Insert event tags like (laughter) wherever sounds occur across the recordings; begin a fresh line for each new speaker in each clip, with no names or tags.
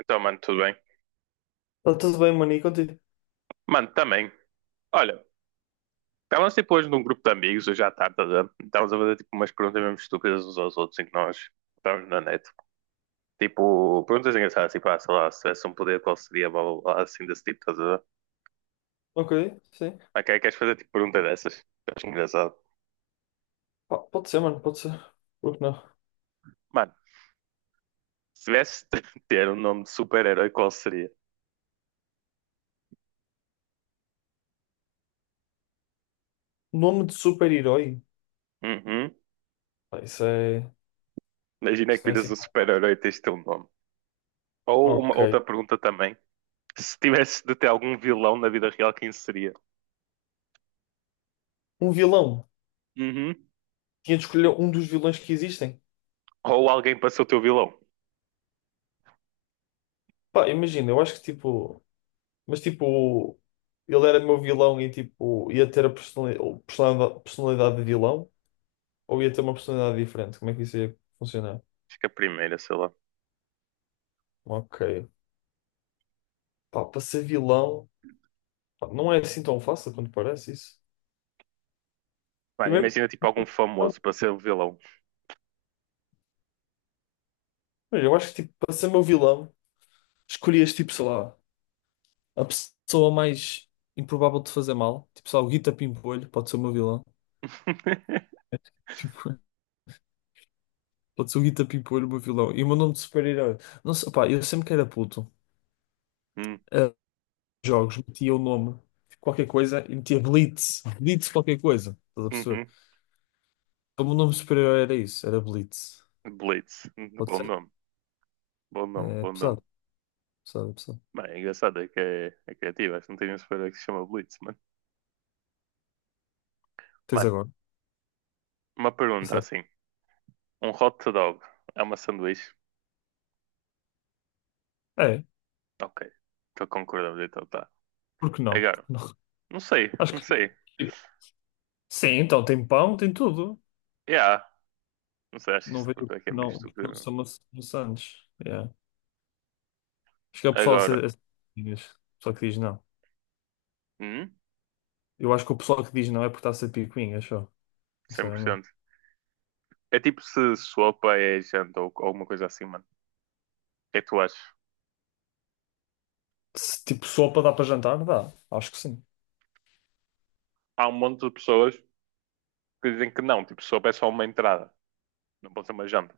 Então, mano, tudo bem?
Tá tudo bem, mano, e contigo?
Mano, também. Olha, estávamos tipo hoje num grupo de amigos, hoje à tarde, tá vendo? Estávamos a fazer tipo umas perguntas mesmo estúpidas uns aos outros, em que nós estávamos na net. Tipo, perguntas engraçadas, tipo, ah, sei lá, se tivesse um poder, qual seria, blá, blá, blá, assim desse tipo, estás a ver?
Ok, sim.
Ok, queres fazer tipo pergunta dessas? Eu acho engraçado.
Pá, pode ser, mano, pode ser. Por que não?
Mano, se tivesse (laughs) de ter um nome de super-herói, qual seria?
Nome de super-herói?
Uhum.
Pá, isso é.
Imagina
Isso
que
não é
viras
assim.
um super-herói e tens de ter um nome. Ou uma
Ok.
outra pergunta também. Se tivesse de ter algum vilão na vida real, quem seria?
Um vilão.
Uhum.
Tinha de escolher um dos vilões que existem.
Ou alguém para ser o teu vilão.
Pá, imagina, eu acho que tipo. Mas tipo. Ele era meu vilão e tipo. Ia ter a ou personalidade de vilão? Ou ia ter uma personalidade diferente? Como é que isso ia funcionar?
Acho que a primeira, sei lá.
Ok. Pá, para ser vilão. Pá, não é assim tão fácil quanto parece isso.
Mano,
Primeiro.
imagina tipo algum famoso para ser o vilão.
Mas eu acho que tipo, para ser meu vilão, escolhias tipo, sei lá, a pessoa mais improvável de fazer mal. Tipo, sei lá, o Guita Pimpolho pode ser o meu vilão.
(laughs)
Tipo, (laughs) pode ser o Guita Pimpolho o meu vilão. E o meu nome de super-herói. Não sei, pá, eu sempre que era puto,
Hum,
a jogos, metia o nome, tipo, qualquer coisa, e metia Blitz. Blitz qualquer coisa. Estás a perceber?
uhum.
Então, o meu nome de super-herói era isso, era Blitz.
Blitz.
Pode
Bom
ser?
nome. Bom nome,
É
bom nome.
pesado, pesado, pesado.
Mano, é engraçado, é que é, é criativo. Acho que não tem nenhum super que se chama Blitz, mano.
Tens
Mano,
agora,
uma pergunta
pesado.
assim. Um hot dog é uma sanduíche?
É,
Ok. Estou concordando, então tá.
por que não? Por
Agora,
que não?
não sei,
(laughs) Acho
não
que.
sei.
Sim, então tem pão, tem tudo.
Yeah, não sei, acho que
Não
esta
vejo
pergunta aqui é
que
meio
não, porque
estúpida,
não
meu.
são maçantes. Yeah. Acho que é o pessoal a
Agora,
ser, a ser picuinhas. O pessoal que diz não.
hum,
Eu acho que o pessoal que diz não é porque está a ser picuinha, acho.
cem por
Sinceramente.
cento É tipo se sopa é janta ou alguma coisa assim, mano. Que é que tu achas?
Se, tipo, sopa dá para jantar? Dá. Acho que sim.
Há um monte de pessoas que dizem que não, tipo, sopa é só uma entrada, não pode ser uma janta.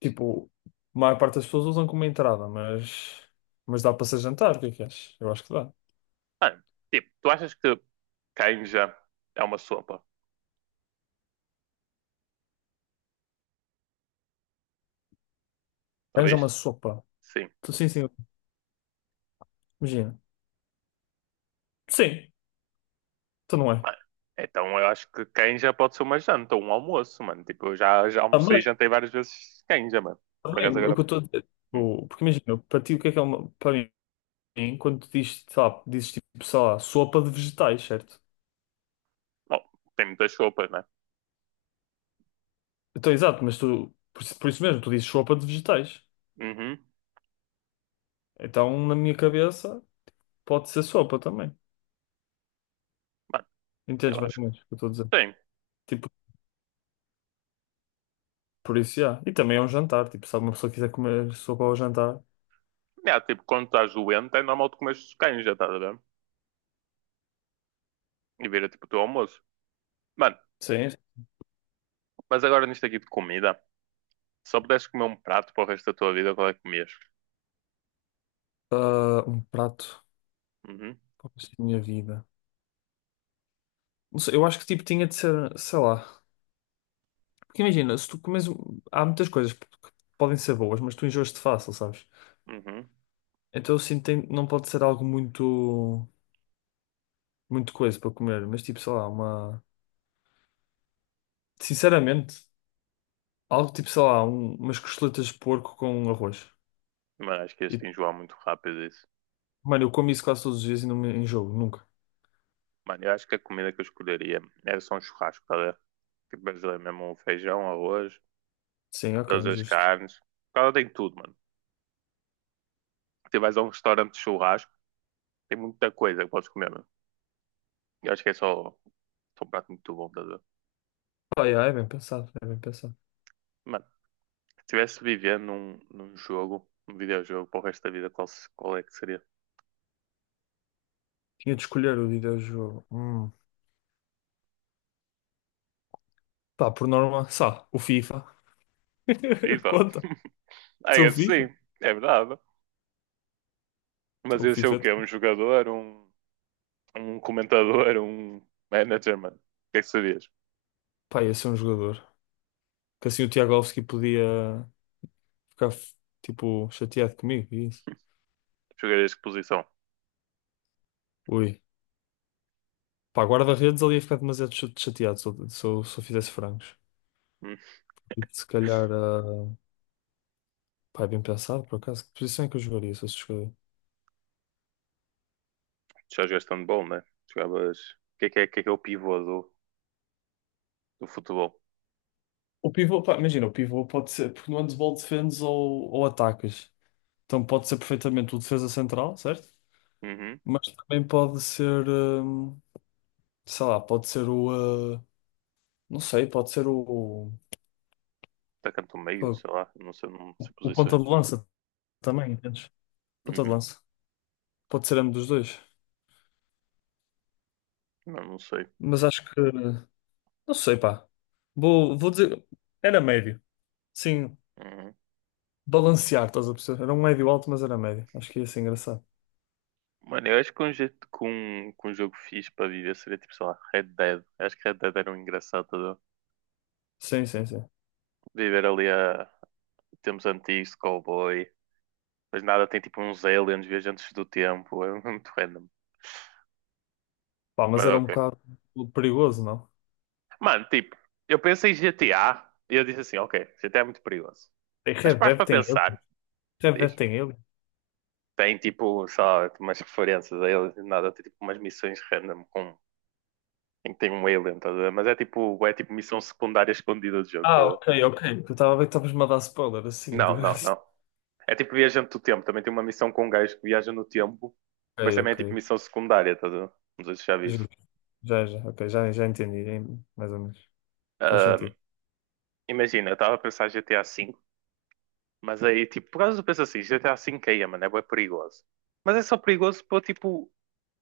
Tipo, a maior parte das pessoas usam como entrada, mas dá para ser jantar. O que é que achas? Eu acho que dá.
Mano, tipo, tu achas que canja é uma sopa,
Arranja uma
talvez?
sopa.
Sim.
Sim, sim. Imagina. Sim, então não é.
Mano, então eu acho que canja pode ser uma janta ou um almoço, mano. Tipo, eu já almocei e
Também,
jantei várias vezes canja, mano. Por
também.
acaso
O
agora.
que eu estou a dizer.
Hum,
Tipo, porque imagina, para ti, o que é uma. Para mim, quando tu dizes, sei lá, dizes tipo, sei lá, sopa de vegetais, certo?
bom, tem muitas sopas, né?
Então, exato, mas tu, isso por isso mesmo, tu dizes sopa de vegetais.
Uhum.
Então, na minha cabeça, pode ser sopa também.
Mano,
Entendes
eu
mais
acho
ou
que
menos o que eu estou a dizer?
tem.
Tipo, por isso, já. E também é um jantar, tipo, se uma pessoa quiser comer sopa ao jantar.
É, tipo, quando estás doente, é normal tu comeres canja, estás a ver? E vira tipo o teu almoço. Mano,
Sim.
mas agora nisto aqui de comida. Se só pudesses comer um prato para o resto da tua vida, qual é que comias?
Ah, um prato
Uhum,
para o resto da minha vida. Não sei, eu acho que tipo tinha de ser, sei lá. Porque imagina, se tu comes. Há muitas coisas que podem ser boas, mas tu enjoas-te fácil, sabes?
uhum.
Então eu sinto que não pode ser algo muito. Muito coisa para comer, mas tipo, sei lá, uma. Sinceramente, algo tipo, sei lá, umas costeletas de porco com arroz.
Mas acho que
E,
este enjoar muito rápido isso.
mano, eu como isso quase todos os dias e não me enjoo, nunca.
Mano, eu acho que a comida que eu escolheria era só um churrasco, tá a ver? Tipo, brasileiro mesmo, um feijão, arroz,
Sim, ok,
todas
é
as
justo.
carnes. Ela tem tudo, mano. Tu vais a um restaurante de churrasco, tem muita coisa que podes comer, mano. Eu acho que é só, só um prato muito bom, tá a ver?
Pá, yeah, é bem pensado, é bem pensado.
Mano, se estivesse vivendo num jogo, num videojogo para o resto da vida, qual, qual é que seria?
Tinha de escolher o videojogo. Hum. Pá, por norma, só, o FIFA. (laughs)
FIFA?
Conta.
I
Sou o
guess
FIFA.
sim, é verdade. Mas
Sou o
ia ser
FIFA,
o quê?
então.
Um jogador, um. Um comentador, um manager, mano. O que é que serias?
Pá, ia ser um jogador. Que assim o Tiagovski podia ficar, tipo, chateado comigo e isso.
Jogarias que posição?
Ui. Pá, guarda-redes ali ia ficar demasiado chateado se eu fizesse frangos.
Hum?
E se calhar, pá, é bem pensado, por acaso. Que posição é que eu jogaria se eu escolher?
Já jogaste handball, né? Jogavas. O que é que é, que é, que é o pivô do, do futebol?
O pivô, pá, imagina, o pivô pode ser, porque no handball defendes ou atacas. Então pode ser perfeitamente o defesa central, certo?
Uhum.
Mas também pode ser, sei lá, pode ser o, ah, não sei, pode ser
Atacante do meio,
o,
sei lá. Não sei, não sei
o ponta
posições.
de lança também, entendes? Ponta de
Uhum.
lança. Pode ser ambos dos dois.
Não, não sei.
Mas acho que, não sei, pá. Vou dizer, era médio. Sim,
Uhum.
balancear, estás a perceber? Era um médio alto, mas era médio. Acho que ia ser engraçado.
Mano, eu acho que um, jeito, que um jogo fixe para viver seria tipo, sei lá, Red Dead. Eu acho que Red Dead era um engraçado, tá a ver?
Sim, sim, sim.
Viver ali a tempos antigos, cowboy. Mas nada, tem tipo uns aliens viajantes do tempo. É muito random.
Pá,
Mas
mas era um
ok.
bocado perigoso, não?
Mano, tipo, eu pensei em GTA e eu disse assim, ok, GTA é muito perigoso.
Tem
Mas
Red
pares
Dead
para
tem ele.
pensar,
Red Dead
diz,
tem ele.
tem tipo só umas referências a eles e nada, tem tipo umas missões random com, em que tem um alien, estás a ver? Mas é tipo missão secundária escondida do jogo, estás
Ah,
a ver?
ok, ok. Eu estava a ver que estavas-me a dar spoiler assim, de
Não, não,
graça.
não. É tipo viajante do tempo, também tem uma missão com um gajo que viaja no tempo,
Ok,
mas também é tipo
ok.
missão secundária, estás a ver? Não sei se já viste.
Justo. Já, já, ok, já, já entendi, hein? Mais ou menos. Faz
Ah,
sentido.
imagina, eu estava a pensar em GTA V. Mas aí, tipo, por causa eu penso assim, GTA V caía, mano, é bué perigoso. Mas é só perigoso para, tipo,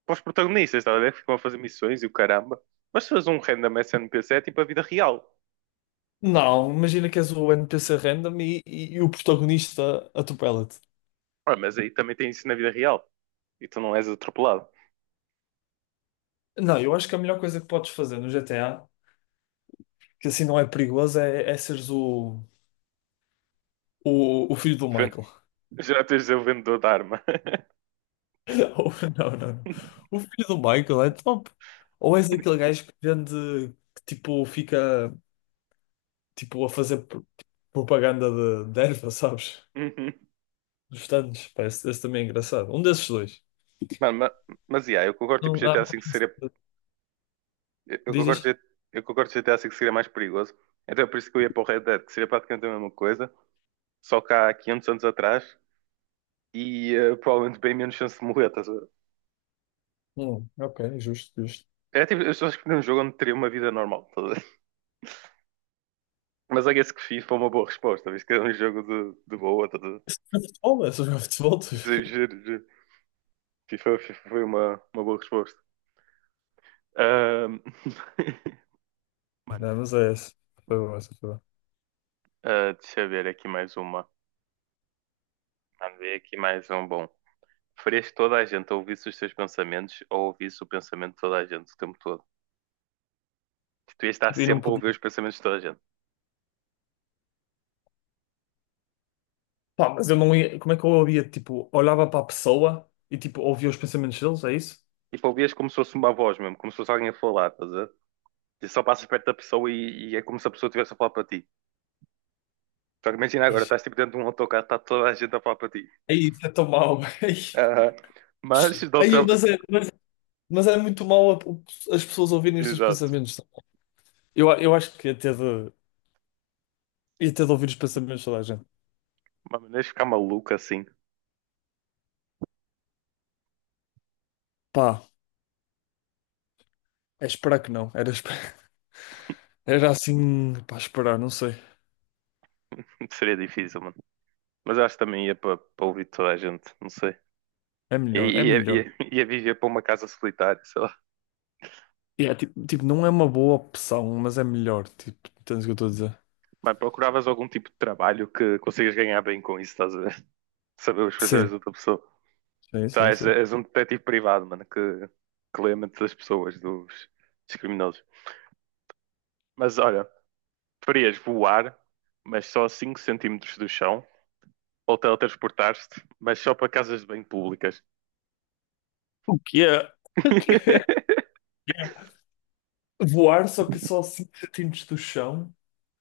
para os protagonistas, estás a ver? Que ficam a fazer missões e o caramba. Mas se fores um random SNPC é tipo a vida real.
Não, imagina que és o NPC random e o protagonista atropela-te.
Ah, mas aí também tem isso na vida real. E tu não és atropelado.
Não, eu acho que a melhor coisa que podes fazer no GTA, que assim não é perigoso, é seres o filho do
Ven-
Michael.
(laughs) Já tens o vendedor de arma.
(laughs) Ou- Não, não, não.
(laughs)
O filho do Michael é top. Ou és aquele gajo que vende, que tipo, fica tipo, a fazer propaganda de erva, sabes?
Uhum.
Dos tantos. Parece, esse também é engraçado. Um desses dois.
Mano, mas, yeah, eu concordo, tipo,
Não, há
GTA V seria... Eu
diz,
concordo,
diz.
Eu concordo que GTA V seria mais perigoso. Então é por isso que eu ia para o Red Dead, que seria praticamente a mesma coisa. Só que há 500 anos atrás. E provavelmente bem menos chance de morrer, estás a ver?
Ok, justo, justo.
É tipo, eu acho que num jogo onde teria uma vida normal, tá a ver? Mas I guess que FIFA é uma boa resposta, visto que é um jogo de boa. Tá a ver?
Isso não é futebol, isso não é futebol, tu.
Giro,
(laughs)
giro, FIFA, FIFA foi uma boa resposta. Ahm, (laughs) Mano,
Não, mas é esse. Foi bom, essa foi boa.
ah, deixa eu ver aqui mais uma. Vamos ver aqui mais um bom. Preferias que toda a gente ouvisse os teus pensamentos ou ouvisse o pensamento de toda a gente o tempo todo? Que tu ias estar
Tipo, e não
sempre a
podia.
ouvir os pensamentos de toda a gente.
Pá, mas eu não ia. Como é que eu ouvia? Tipo, olhava para a pessoa e tipo, ouvia os pensamentos deles, é isso?
Tipo, ouvias como se fosse uma voz mesmo, como se fosse alguém a falar, estás a ver? E só passas perto da pessoa e é como se a pessoa estivesse a falar para ti. Só que imagina
É
agora,
isso,
estás tipo dentro de um autocarro, está toda a gente a falar para ti.
é isso, é tão mau. (laughs)
Ah, mas de
Aí,
outra.
mas é muito mal as pessoas ouvirem estes
Exato.
pensamentos, sabe? Eu acho que ia ter de ouvir os pensamentos de toda a gente.
Mas maneiras de ficar maluco assim
Pá, é esperar que não. (laughs) Era assim, pá, esperar, não sei.
(laughs) seria difícil, mano. Mas eu acho que também ia para ouvir toda a gente, não sei.
É
E-
melhor, é
e- Ia,
melhor.
ia, ia viver para uma casa solitária, sei lá.
E é, tipo, não é uma boa opção, mas é melhor. Tipo, entendes o que eu estou a dizer?
Mas procuravas algum tipo de trabalho que consigas ganhar bem com isso, estás a ver? (laughs) Saber os pensamentos
Sim,
de outra pessoa.
sim,
Tá,
sim,
és,
sim.
és um detetive privado, mano, que lê a mente das pessoas, dos, dos criminosos. Mas olha, preferias voar, mas só a 5 centímetros do chão ou teletransportaste, mas só para casas de banho públicas.
O que é? O que é?
(laughs)
Voar só que só 5 cm do chão?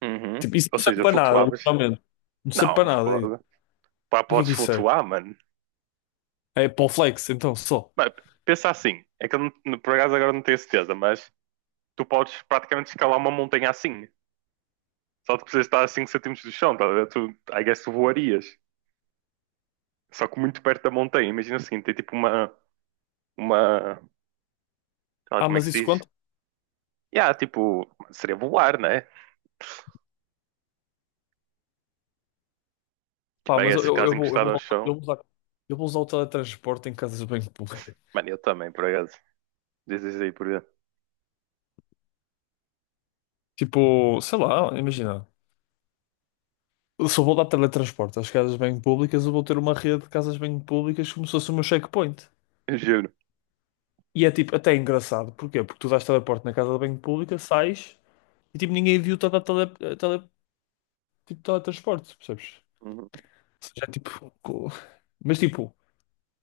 Uhum.
Tipo, isso
Ou
não serve
seja,
para nada,
flutuavas?
literalmente. Não serve para
Não,
nada, é isso.
foda. Pá,
Para que é
podes
que isso serve?
flutuar, mano.
É para o flex, então, só.
Mas pensa assim, é que eu por acaso agora não tenho certeza, mas tu podes praticamente escalar uma montanha assim. Só que precisas estar a 5 centímetros do chão, tá a ver? Tu, I guess tu voarias. Só que muito perto da montanha. Imagina assim, tem tipo uma, sei lá
Ah,
como é que
mas
se
isso
diz?
quanto?
Yeah, tipo, seria voar, né?
Pá,
Tipo, I
mas
guess ficares encostado ao chão.
eu vou usar o teletransporte em casas de banho público.
Mano, eu também, por acaso. Dizes aí, por exemplo.
Tipo, sei lá, imagina. Eu vou dar teletransporte às casas de banho públicas, eu vou ter uma rede de casas de banho públicas como se fosse o meu checkpoint.
(laughs) Juro.
E é tipo, até é engraçado. Porquê? Porque tu dás teleporte na casa de banho pública, sais e tipo, ninguém viu-te a dar tele, tipo, teletransporte, percebes?
Uhum.
Ou seja, é tipo, co-. Mas tipo,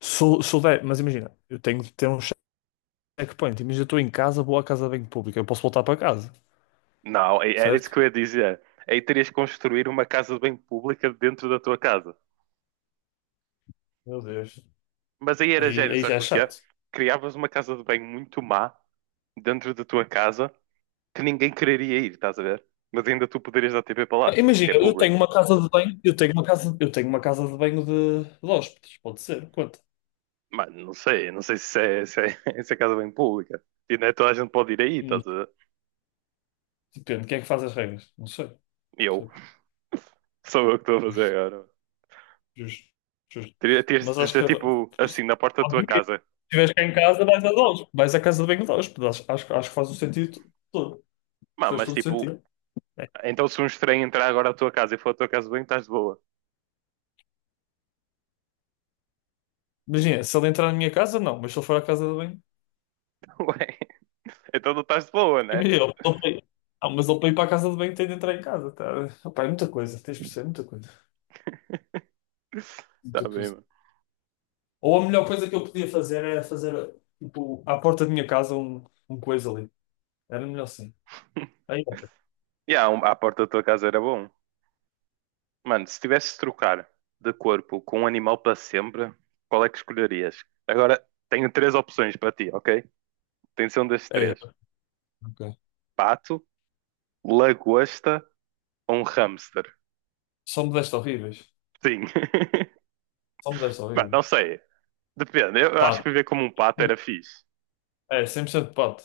sou sou se mas imagina, eu tenho de ter um checkpoint. Imagina, eu estou em casa, vou à casa de banho pública, eu posso voltar para casa,
Não, era isso
certo?
que eu ia dizer. Aí terias que construir uma casa de banho pública dentro da tua casa.
Meu Deus.
Mas aí era
Aí,
gênio,
aí já
sabes
é
porquê?
chato.
Criavas uma casa de banho muito má dentro da tua casa que ninguém quereria ir, estás a ver? Mas ainda tu poderias dar TV para lá,
Ah, imagina,
porque é
eu tenho
público.
uma casa de banho, eu tenho uma casa, eu tenho uma casa de banho de hóspedes, pode ser, conta.
Mas não sei, não sei se é, (laughs) se é casa de banho pública. E não é toda a gente pode ir aí,
Hum,
estás a ver?
Depende, quem é que faz as regras? Não sei.
Eu,
Percebes?
sou eu que estou a fazer agora.
Justo, justo.
Terias
Mas
de
acho
dizer,
que
tipo, assim, na porta da tua
pode vir.
casa.
Se estiveres cá em casa, vais a hóspedes, vais à casa de banho de hóspedes. Acho que faz o sentido todo. Faz
Mas
todo
tipo,
sentido. É.
então se um estranho entrar agora à tua casa e for à tua casa de banho, estás de boa.
Imagina, se ele entrar na minha casa, não, mas se ele for à casa de banho,
(laughs) Ué, então não estás de boa, né?
imagina, não, mas ele para ir para a casa de banho tem de entrar em casa, tá? Opa, é muita coisa, tens de perceber, muita coisa.
Tá
Muita
bem,
coisa.
mano.
Ou a melhor coisa que eu podia fazer era fazer, tipo, à porta da minha casa um coisa ali. Era melhor assim. Aí,
E a porta da tua casa era bom. Mano, se tivesse de trocar de corpo com um animal para sempre, qual é que escolherias? Agora, tenho três opções para ti, ok? Tem de ser um destes
é,
três.
Ok.
Pato, lagosta ou um hamster.
Só me deste horríveis.
Sim. (laughs)
Só me deste
Mano,
horríveis.
não sei. Depende. Eu acho que
Pato.
viver como um pato era fixe.
É, 100% pato.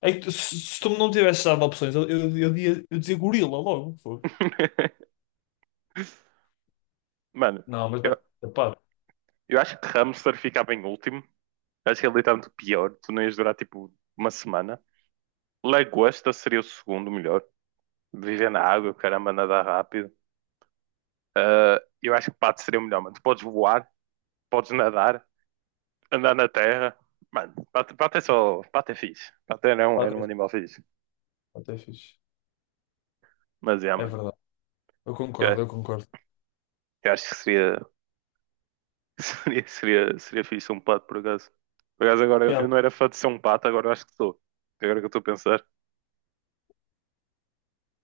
É que se tu não tivesse dado opções, eu dizia gorila logo. Foi.
(laughs) Mano,
Não, mas vai
eu,
ser pato.
eu acho que hamster ficava em último. Eu acho que ele é literalmente o pior. Tu não ias durar, tipo, uma semana. Lagosta seria o segundo melhor. Viver na água, caramba, nadar rápido. Ah, eu acho que pato seria o melhor, mano. Tu podes voar, podes nadar, andar na terra. Mano, pato, pato é só. Pato é fixe. Pato era
Pato
um
é,
animal fixe.
pato é fixe.
Mas é,
É
mano.
verdade. Eu
Eu,
concordo, eu concordo.
eu acho que seria, (laughs) seria fixe um pato, por acaso. Por acaso, agora
Yeah,
eu não era fã de ser um pato, agora eu acho que sou. Agora que eu estou a pensar.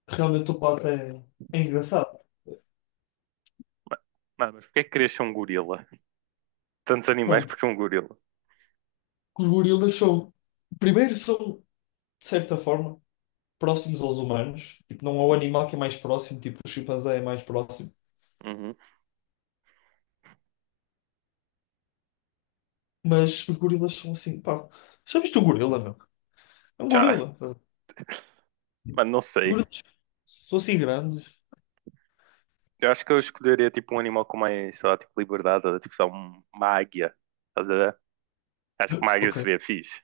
realmente o pato é, engraçado.
Mano, mas porquê é que querias ser um gorila? Tantos animais,
Mano, porque
porque um gorila?
os gorilas são. Primeiro são, de certa forma. Próximos aos humanos. Tipo, não é o animal que é mais próximo, tipo, o chimpanzé é mais próximo.
Uhum.
Mas os gorilas são assim, pá. Já viste um gorila, meu? É um
Já,
gorila. Os
mano, não sei.
gorilas são assim grandes.
Eu acho que eu escolheria tipo um animal com mais, sei lá, tipo liberdade, tipo só uma águia. Estás a ver? Acho que uma águia
Ok,
seria fixe.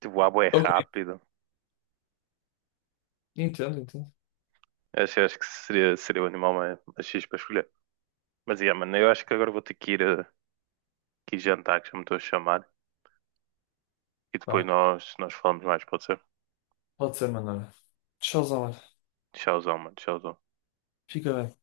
Tipo, voar bué
ok.
rápido.
Entendo, entendo.
Acho, acho que seria, seria o animal mais, mais fixe para escolher. Mas, yeah, mano, eu acho que agora vou ter que ir, que ir jantar, que já me estou a chamar. E depois
Pá,
nós falamos mais, pode ser?
pode ser, mano. Tchauzão, mano.
Tchauzão, mano, tchauzão.
Fica bem.